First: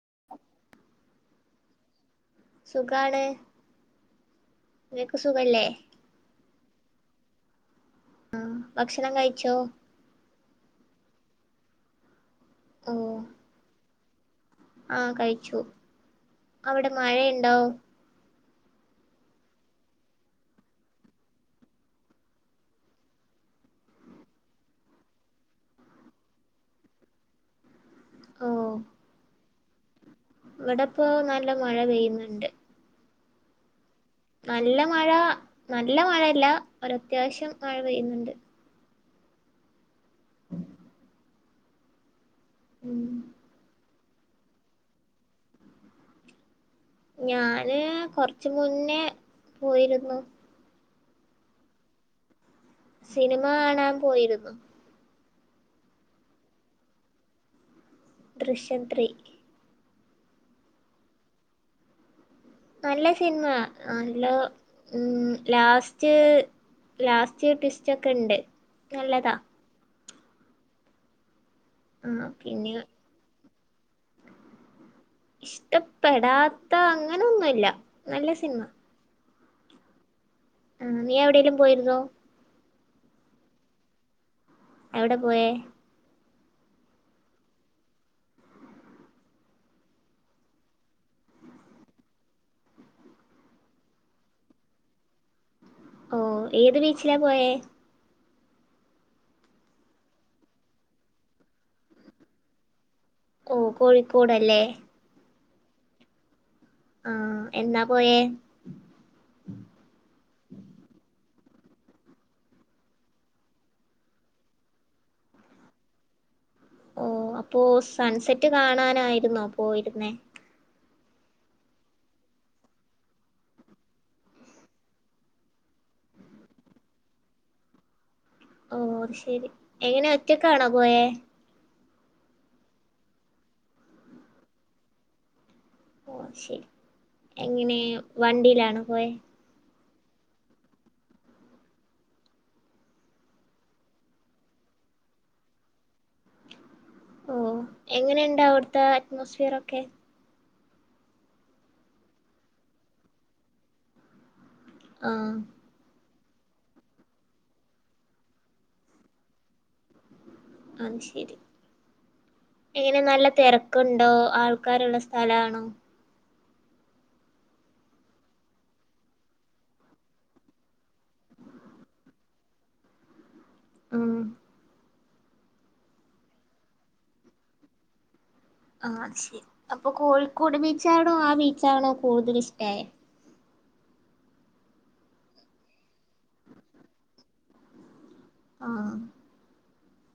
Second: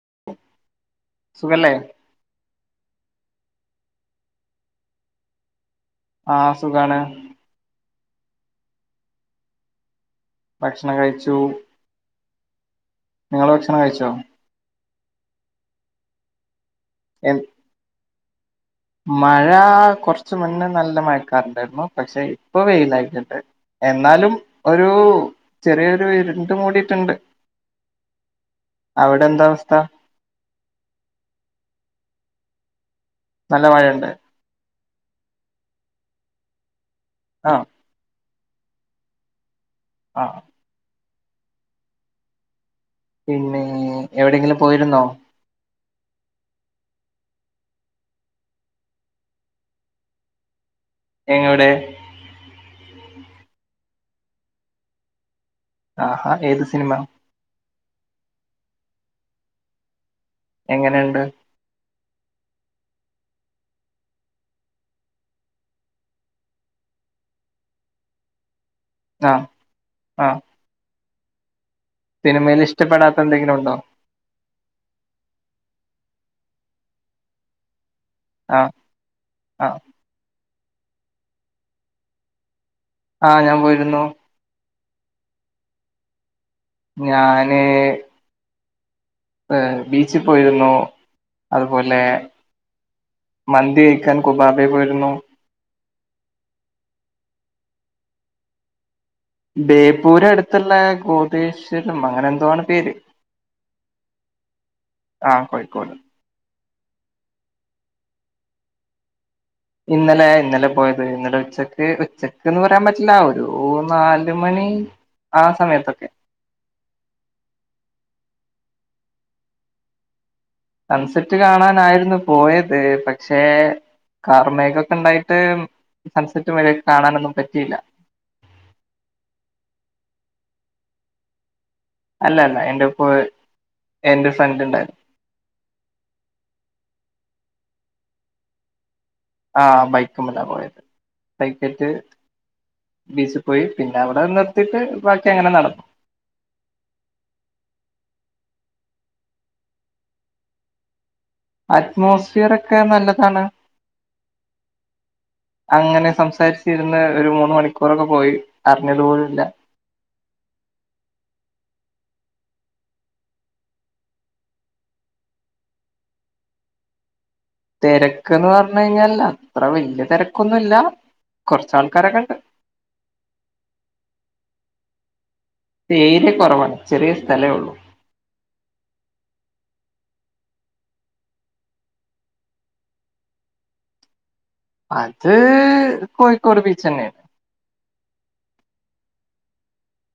[inaudible] [unintelligible] സുഖല്ലേ സുഖാണ് നക്ക് സുഖല്ലേ ആഹ അ സുഖാണ് ആഹ ഭക്ഷണം കഴിച്ചോ ഭക്ഷണം കഴിച്ചു നിങ്ങള് ഭക്ഷണം കഴിച്ചോ ആഹ കഴിച്ചു അവിടെ എ മഴയുണ്ടാവും മഴ കുറച്ചു മുന്നേ നല്ല മഴക്കാറുണ്ടായിരുന്നു പക്ഷെ ഇപ്പൊ വെയിലായിട്ടുണ്ട് എന്നാലും ഒരു ചെറിയൊരു ഇരുണ്ടും മുടിയിട്ടുണ്ട് ഓ അവിടെ എന്താ ത്ത ഇവിടെപ്പോ നല്ല മഴ പെയ്യുന്നുണ്ട് നല്ല മഴയുണ്ട് നല്ല മഴ നല്ല മഴല്ല ഒര അത്യാവിശ്യം ആഹ് മഴ പെയ്യുന്നുണ്ട്. ആഹ് ഉം പിന്നേ എവിടെയെങ്കിലും പോയിരുന്നോ? ഞാന് കൊറച്ചു മുന്നേ പോയിരുന്നു എങ്ങടെ? സിനിമ കാണാൻ പോയിരുന്നു. ആഹാ ഏത് സിനിമ? ദൃശ്യം ത്രീ എങ്ങനുണ്ട് നല്ല സിനിമ നല്ല ഉം ലാസ്റ്റ് ലാസ്റ്റ് ട്വിസ്റ്റ് ഒക്കെണ്ട്. നല്ലതാ ആഹ് ആഹ് ആഹ് സിനിമേല് പിന്നെ ഇഷ്ടപ്പെടാത്ത എന്തെങ്കിലും ഉണ്ടോ? ഇഷ്ടപ്പെടാത്ത അങ്ങനൊന്നുല്ല നല്ല സിനിമ ആഹ് ആഹ് ആ നീ എവിടെയേലും പോയിരുന്നോ? ആ ഞാൻ പോയിരുന്നു എവിടെ പോയെ ഞാന് ഏ ബീച്ചിൽ പോയിരുന്നു അതുപോലെ മന്തി കഴിക്കാൻ കുബാബെ പോയിരുന്നു ഓ ഏത് ബീച്ചിലാ പോയെ ബേപ്പൂര് അട്ത്ള്ളെ ഗോതേശ്വരം അങ്ങനെ എന്തോ ആണ് പേര് ഓ കോഴിക്കോടല്ലേ ആ കോഴിക്കോട് ആ എന്നാ പോയെ ഇന്നലെ ഇന്നലെ പോയത് ഇന്നലെ ഉച്ചക്ക് ഉച്ചക്ക്ന്ന് പറയാൻ പറ്റില്ല ഒരു നാല് മണി ആ സമയത്തൊക്കെ ഓ അപ്പോ സൺസെറ്റ് കാണാനായിരുന്നോ പോയിരുന്നേ സൺസെറ്റ് കാണാനായിരുന്നു പോയത് പക്ഷേ കാർ മേഘ ഒക്കെ ഇണ്ടായിട്ട് സൺസെറ്റ് മര്യായ്ക്ക് കാണാനൊന്നും പറ്റിയില്ല ഓ ശരി എങ്ങനെ ഒറ്റക്കാണോ പോയെ അല്ല അല്ല എന്റെ എപ്പൊ എന്റെ ഫ്രണ്ട് ഉണ്ടായിരുന്നു ഓ ശരി എങ്ങനെ വണ്ടിയിലാണോ പോയെ ആ ബൈക്ക്‌മല്ലാ പോയത് ബൈക്കേറ്റ് ബീച്ചിൽ പോയി പിന്നെ അവിടെ നിർത്തിട്ട് ബാക്കി അങ്ങനെ നടന്നു ഓ എങ്ങനെയുണ്ട് അവിട്ത്തെ അറ്റ്മോസ്ഫിയറൊക്കെ അറ്റ്മോസ്ഫിയറോക്കെ നല്ലതാണ് ആ അങ്ങനെ സം സംസാരിച്ചിരുന്ന് ഒരു മൂന്ന് മണിക്കൂറൊക്കെ പോയി അറിഞ്ഞത് പോലുല്ലാ അത് ശെരി എങ്ങനെ നല്ല തെരക്ണ്ടോ ആൾക്കാര്ള്ള സ്ഥലാണോ തിരക്ക്ന്ന് പറഞ്ഞ് കഴിഞ്ഞാൽ അത്ര വല്യ തെരക്കൊന്നുല്ല കോർച്ച് ആൾക്കാരൊക്കെ ഇണ്ട് ആ ഏരിയ കൊറവാണ് ചെറിയ സ്ഥലേ ഒള്ളൂ ആഹ് ശെരി അപ്പൊ കോഴിക്കോട് ബീച്ചാണോ ആ ബീച്ചാണോ കൂടുതൽ ഇഷ്ടായേ? അത് കോഴിക്കോട് ബീച്ഛനെയാണ് ആഹ്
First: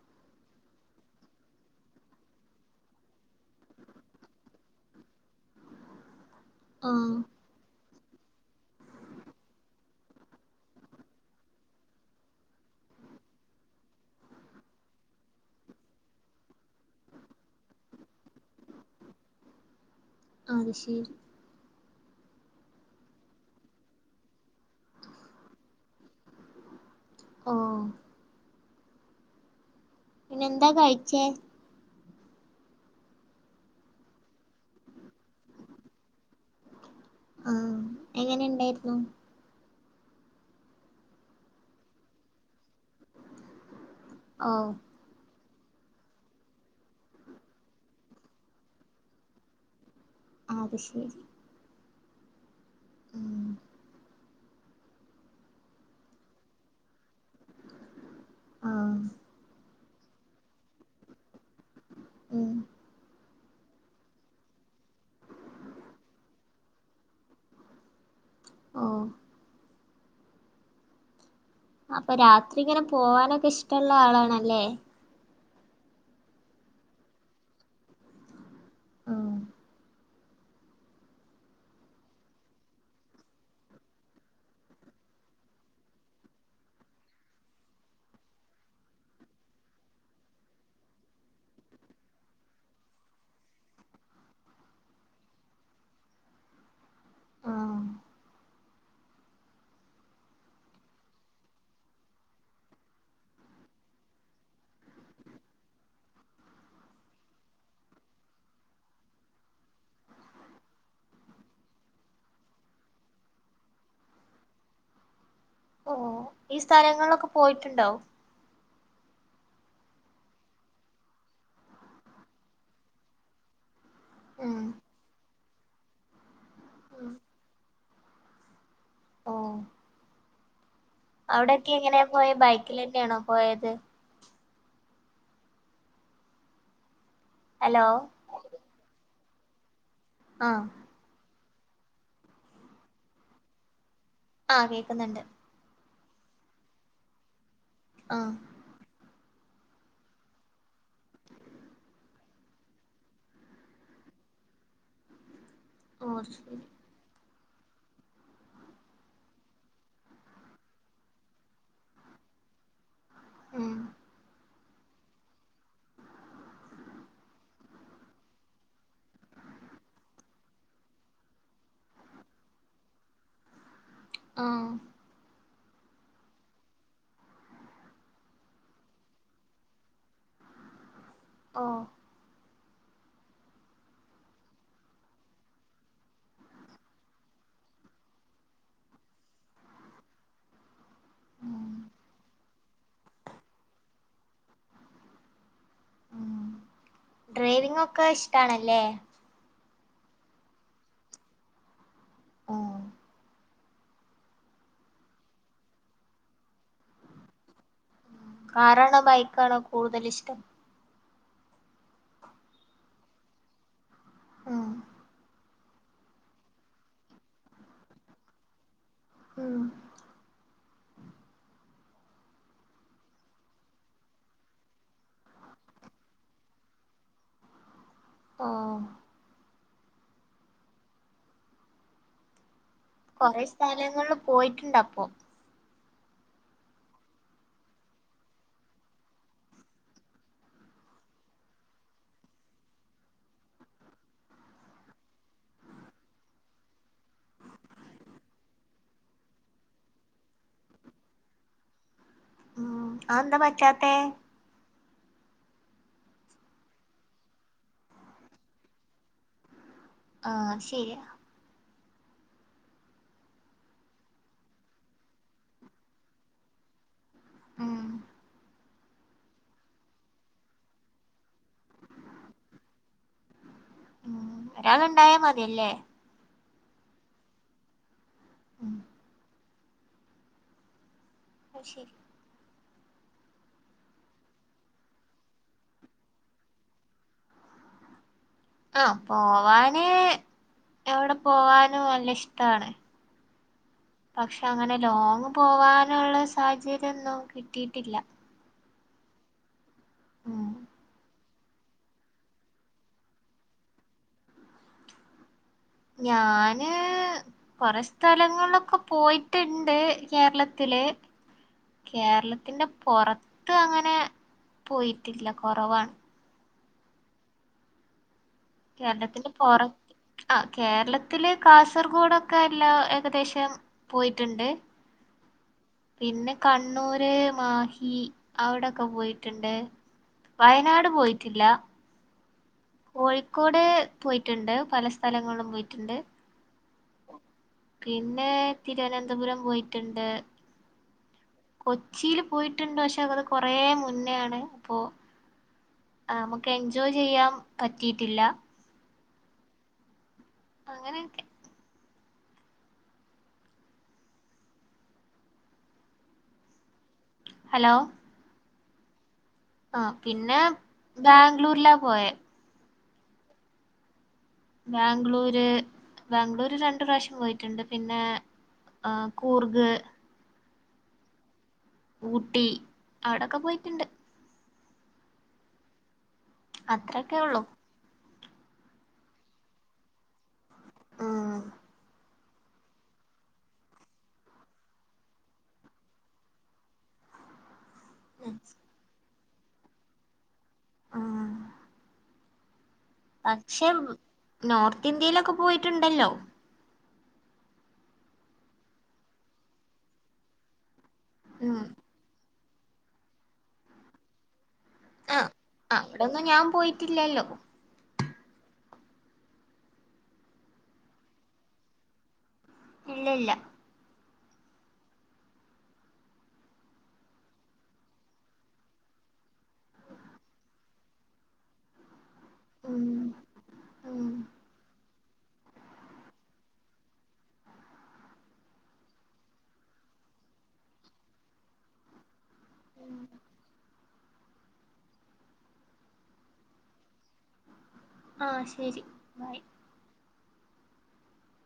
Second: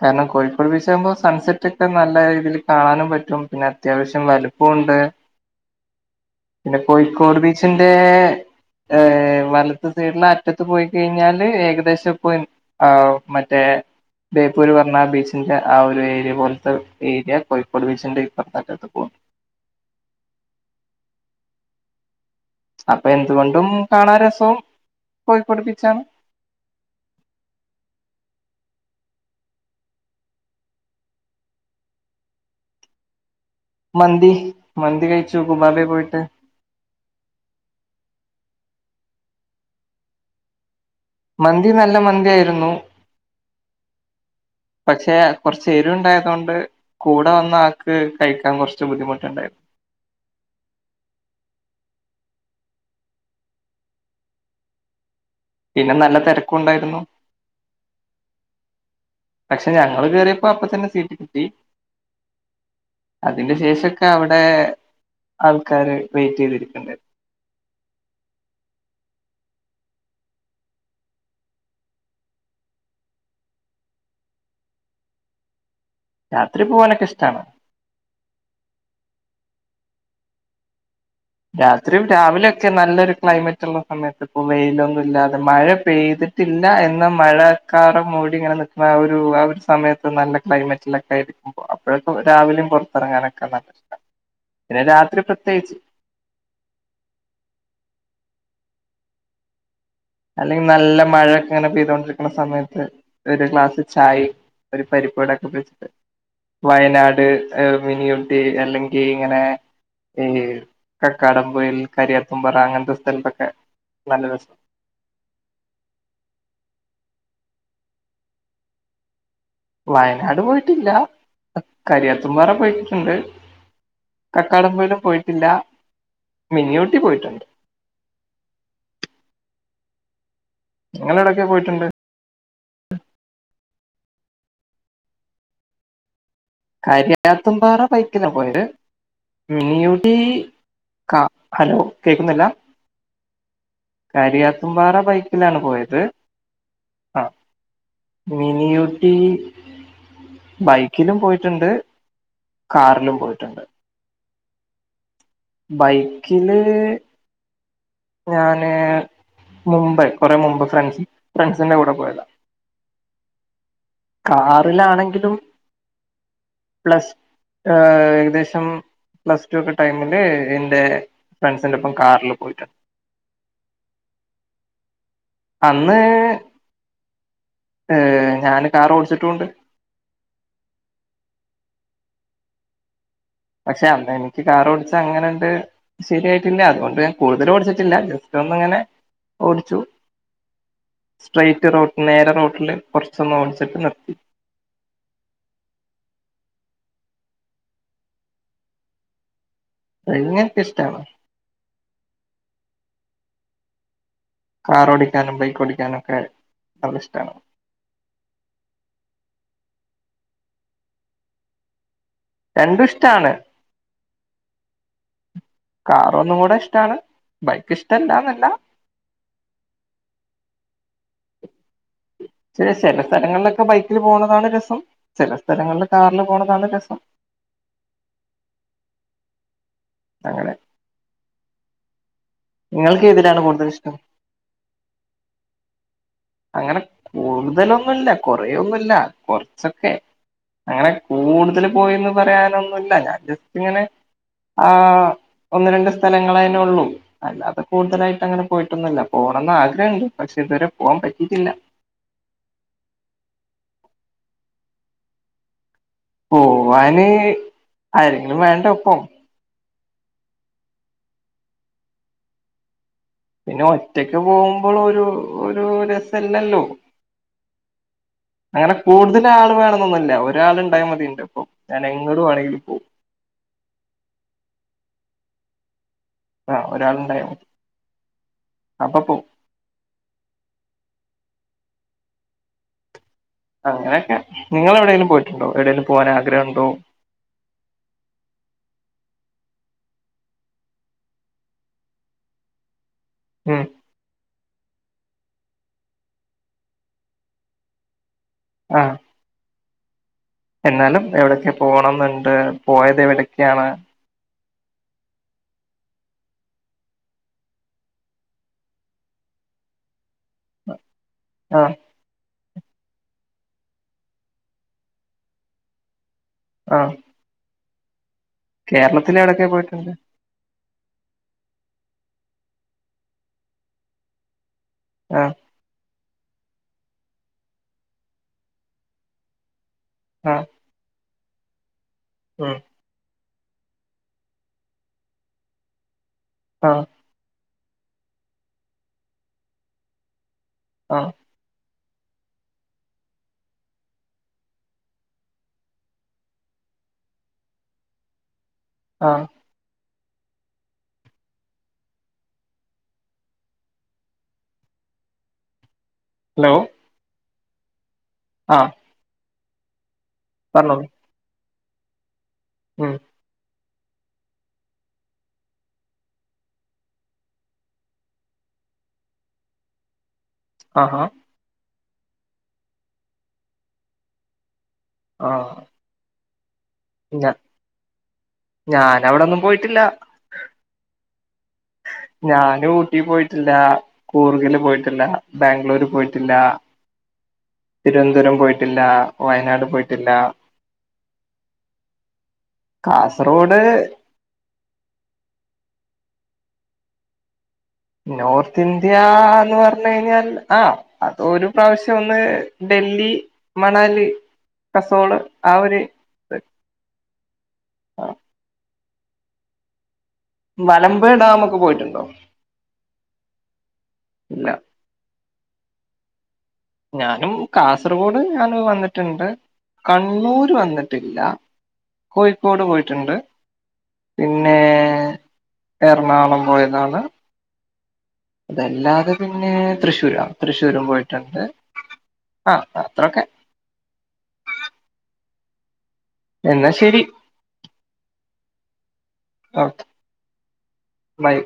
കാരണം കോഴിക്കോട് ബീച്ചന്ന് പറയുമ്പോ സൺസെറ്റ് ഒക്കെ നല്ല രീതിയിൽ കാണാനും പറ്റും പിന്നെ അത്യാവശ്യം വലുപ്പൊണ്ട് പിന്നെ ആഹ് കോയിക്കോഡ് ബീച്ചിണ്ട് റെ ഏഹ് വലത്ത് സൈഡില് അറ്റത്ത് പോയി കഴിഞ്ഞാല് ഏകദേശം പോയി ആ മറ്റേ ബേപ്പൂര് പർണ ബീച്ചിന്റ ആ ഒരു ഏരിയ പോലത്തെ ഏരിയ കോഴിക്കോട് ബീച്ചിന്റ ഇപ്പറത്തെ അറ്റത്ത് പോകും അത് ശെരി അപ്പൊ എന്തുകൊണ്ടും കാണാ രസവും കോയികോട് ബീച്ചാണ് ഓഹ് പിന്നെന്താ കഴിച്ചേ മന്തി മന്തി കഴിച്ചു കുബാബെ പോയിട്ട് ആഹ് എങ്ങനെ ഉണ്ടായിരുന്നു മന്തി നല്ല മന്തിയായിരുന്നു ഓ പക്ഷെ കൊറച്ച് എരുവിണ്ടായത്തോണ്ട് കൂടെ വന്ന ആക്ക് കഴിക്കാൻ കൊറച്ച് ബുദ്ധിമുട്ടുണ്ടായിര്ന്ന് ആത് ശരി ഉം പിന്നെ നല്ല തിരക്കുണ്ടായിരുന്നു ആഹ് പക്ഷെ ഞങ്ങൾ കേറിയപ്പോ അപ്പത്തന്നെ സീറ്റ് കിട്ടി ഉം അതിന്റെ ശേഷൊക്കെ അവിടെ ആൾക്കാര് വൈറ്റ് ചെയ്തിരിക്കുണ്ടര്ന്ന് ഓ അപ്പൊ രാത്രി ഇങ്ങനെ പോവാനൊക്കെ ഇഷ്ടൊള്ള ആളാണല്ലേ രാത്രി പോവാനൊക്കെ ഇഷ്ടാണ് ഉം രാത്രീം രാവിലെയൊക്കെ നല്ലൊരു ക്ലൈമറ്റൊള്ള സമയത്ത് ഇപ്പോ വെയിലൊന്നും ഇല്ലാതെ മഴ പെയ്തിട്ടില്ല എന്ന മഴക്കാറ് മൂടി ഇങ്ങനെ നിക്കുന്ന ആ ഒരു ആ ഒരു സമയത്ത് നല്ല ക്ലൈമറ്റിലൊക്കെ ഇരിക്കുമ്പോ അപ്പോഴൊക്കെ രാവിലെയും പുറത്തിറങ്ങാനൊക്കെ നല്ല ഇഷ്ടാ പിന്നെ രാത്രി പ്രത്യേകിച്ച്. ആഹ് അല്ലെങ്കിൽ നല്ല മഴൊക്കെ ഇങ്ങനെ പെയ്തോണ്ടിരിക്കുന്ന സമയത്ത് ഒരു ഗ്ലാസ് ചായേം ഒരു പരിപ്പടൊക്കെ വെച്ചിട്ട് വയനാട് മിനിയുട്ടി അല്ലെങ്കി ഇങ്ങനെ ഈ കക്കാടംപൊയിൽ കരിയാർത്തും പറ അങ്ങനത്തെ സ്ഥലത്തൊക്കെ നല്ല രസം ഓ ഈ സ്ഥലങ്ങളിലൊക്കെ പോയിട്ടുണ്ടോ വയനാട് പോയിട്ടില്ല കരിയാത്തും പാറ പോയിട്ടിട്ടുണ്ട് ഉം കക്കാടം പൊയിലും പോയിട്ടില്ല മനിയൂട്ടി ഉം പോയിട്ടുണ്ട് നിങ്ങളെവിടൊക്കെ അവിടെൊക്കെ പോയിട്ടുണ്ട് എങ്ങനെയാ പോയ ബൈ ക്കിൽഒക്കെയാണോ പോയത് കാര്യം ത്തും പാറ ഹലോ ബൈക്കിലാ പോയത് മിനിയു ഈ ആഹ് ക- ഹലോ കേക്കുന്നില്ല? ആഹ് കരിയാത്തുംമ്പാറ കേക്കുന്നുണ്ട് ബൈക്കിലാണ് പോയത്. ആ ആഹ് മിനിയു ട്ടീ ബൈക്കിലും പോയിട്ടുണ്ട്. കാറിലും പോയിട്ടുണ്ട്. ഓ ബൈക്കില് ശരി ഞാന് മുമ്പ് കൊറെ മുമ്പ് ഫ്രണ്ട്സ് ഫ്രണ്ട്സിന്റെ കൂടെ പോയതാ. ഉം കാറിലാണെങ്കിലും പ്ലസ് ഏകദേശം പ്ലസ് ടു ഒക്കെ ടൈമില് എന്റെ ഫ്രണ്ട്സിന്റെ ഒപ്പം കാറില് പോയിട്ടുണ്ട്. ആ അന്ന് ഏ ഞാന് കാർ ഓടിച്ചിട്ടുണ്ട്. ഓ പക്ഷെ അന്ന് എനിക്ക് കാർ ഓടിച്ച അങ്ങനെണ്ട് ശരിയായിട്ടില്ല അതുകൊണ്ട് ഞാൻ കൂടുതലും ഓടിച്ചിട്ടില്ല ജസ്റ്റ് ഒന്ന ഇങ്ങനെ ഓടിച്ചു. ഉം സ്ട്രേറ്റ് റോഡ് നേരേ നേ വിട്ടില് കുറച്ച് ഒന്ന് ഓടിച്ചിട്ട് നിർത്തി. ഡ്രൈവിങ്ങ് ഒക്കെ ഇഷ്ടണല്ലേ? നിങ്ങക്ക് ഇഷ്ടണോ? ആ കാർ ഓടിക്കാനും ബൈക്ക് ഓടിക്കാനും ഒക്കെ നല്ല ഇഷ്ടണ്. കാറാണോ ബൈക്കാണോ കൂടുതൽ ഇഷ്ടം? രണ്ടും ഇഷ്ടാണ്. ഉം കാറ് ഒന്നും കൂടെ ഇഷ്ടാണ്. ബൈക്ക് ഇഷ്ടല്ലന്നല്ല. ഉം ചില സ്ഥലങ്ങളിലൊക്കെ ബൈക്കില് പോണതാണ് രസം. ചില സ്ഥലങ്ങളില് കാറില് പോണതാണ് രസം. ആ അങ്ങനെ നിങ്ങൾക്ക് ഏതിലാണ് കൊറെ കൂടുതൽ ഇഷ്ടം സ്ഥലങ്ങളിൽ പോയിട്ടുണ്ട് അപ്പൊ. അങ്ങനെ കൂടുതലൊന്നു ഇല്ല. കുറേൊന്നുഇല്ല കൊറച്ചൊക്കെ. അങ്ങനെ കൂടുതൽ പോയിന്ന് പറയാനൊന്നുമില്ല. ഞാൻ ജസ്റ്റ് ഇങ്ങനെ ആ ഒന്ന് രണ്ട് സ്ഥലങ്ങളായതിനെ ഉള്ളൂ. അല്ലാതെ കൂടുതലായിട്ട് അങ്ങനെ പോയിട്ടൊന്നുമില്ല. പോണമെന്ന് ആഗ്രഹമുണ്ട്. പക്ഷെ ഇതുവരെ പോകാൻ പറ്റ ഇതില്ല. ഉം. അതെന്താ പറ്റാത്തെ? പോവാന് ആരെങ്കിലും വേണ്ടെ ഒപ്പം. ആ ശരിയാ. പിന്നെ ഒറ്റക്ക് പോകുമ്പോളൊരു ഒരു രസം ഇല്ലല്ലോ? ഉം അങ്ങനെ കൂടുതൽ ആൾ വേണന്നൊന്നുമില്ല. ഒരാള് ഉണ്ടായാൽ മതിഎന്റെപ്പം. ഞാൻ എങ്ങട് വേണെങ്കില് പോവും. ഒരാളുണ്ടായാൽ മതില്ലേ? ആ ഒരാളുണ്ടായ ഉം അപ്പൊ പോവും. ന്നാ ശരി. അങ്ങനെയൊക്കെ നിങ്ങള് എവിടെങ്കിലും പോയിട്ടുണ്ടോ? എവിടെേങ്കിലും പോവാൻ ആഗ്രഹം ഉണ്ടോ? ആ പോവാന് എവിടെ പോവാനും നല്ല ഇഷ്ടാണ്. ഉം പക്ഷെ അങ്ങനെ ലോങ്ങ് പോവാനുള്ള സാഹചര്യം ഒന്നും കിട്ടിയിട്ടില്ല ആഹ് ഉം എന്നാലും എവിടെ പോണംന്നുണ്ട് പോയത് എവിടെക്കാണ് ഞാൻ കൊറെ സ്ഥലങ്ങളിലൊക്കെ പോയിട്ടുണ്ട് കേരളത്തില് ആ കേരള ത്തിന്റെ പുത്ത് അങ്ങനെ പോയിട്ടില്ല കുറവാണ് ആഹ് കേരളത്തില് കേരളത്തിന്റെ എവിടൊക്കെ പൊറ പോയിട്ടുണ്ട് ആ കേരളത്തില് കാസർഗോഡോക്കെ എല്ലാ ഏകദേശം പോയിട്ടുണ്ട് ആഹ് പിന്നെ കണ്ണൂര് മാഹി അവിടൊക്കെ പോയിട്ടുണ്ട് ആ വയനാട് പോയി ട്ടില്ല ഉം കോഴിക്കോട് പോയിട്ടുണ്ട് പല സ്ഥലങ്ങളും പോയിട്ടുണ്ട് ആഹ് പിന്നെ തിരുവനന്തപുരം പോയിട്ടുണ്ട് ആഹ് കൊച്ചിൽ പോയിട്ടുണ്ട് പക്ഷെത് കൊറെ മുന്നയാണ് അപ്പൊ നമുക്ക് എൻജോയ് ചെയ്യാം പറ്റിയിട്ടില്ല ആഹ് അങ്ങനെയൊക്കെ ഹലോ ഹലോ ആഹ് ആഹ് പിന്നെ ബാ ഗ്ളൂരില പോയ ഉം ബാംഗ്ലൂര് ബാംഗ്ലൂര് രണ്ടു പ്രാവശ്യം പോയിട്ടുണ്ട് പിന്നെ കൂർഗ് ആഹാ ഊട്ടി അവിടൊക്കെ പോയിട്ടുണ്ട് ആഹ് അത്രൊക്കെ ഉള്ളു ഞാനവിടൊന്നും പോയിട്ടില്ല ആഹ് ഞാൻ ഊട്ടി പോയിട്ടില്ല കൂർഗില് പോയിട്ടില്ല ബാംഗ്ലൂര് പോയിട്ടില്ല തിരുവനന്തപുരം പോയിട്ടില്ല വയനാട് പോയിട്ടില്ല ഉം കാസർഗോഡ് പക്ഷെ നോർത്ത് ഇന്ത്യയിലൊക്കെ പോയിട്ടുണ്ടല്ലോ നോർത്ത് ഇന്ത്യ എന്ന് പറഞ്ഞ കഴിഞ്ഞാൽ ആ അത ഒരു ഉം പ്രാവശ്യം ഒന്ന് ഡൽഹി മണാലി ആ കസോള് ആ ഒരു അവിടൊന്നും ഞാൻ പോയിട്ടില്ലല്ലോ മലമ്പുഴ ഡാം ഒക്കെ പോയിട്ടുണ്ടോ ഇല്ല ഇല്ല ഇല്ല ഞാനും കാസർഗോഡ് ഞാന് വന്നിട്ടുണ്ട് കണ്ണൂര് വന്നിട്ടില്ല കോഴിക്കോട് ഉം പോയിട്ടുണ്ട് പിന്നെ എറണാകുളം പോയതാണ് അതല്ലാതെ പിന്നെ തൃശ്ശൂരാ തൃശ്ശൂരും പോയിട്ടുണ്ട് ആ അത്രൊക്കെ എന്നാ ശരി ആ ശരി ബൈ ഓക്കെ ബൈ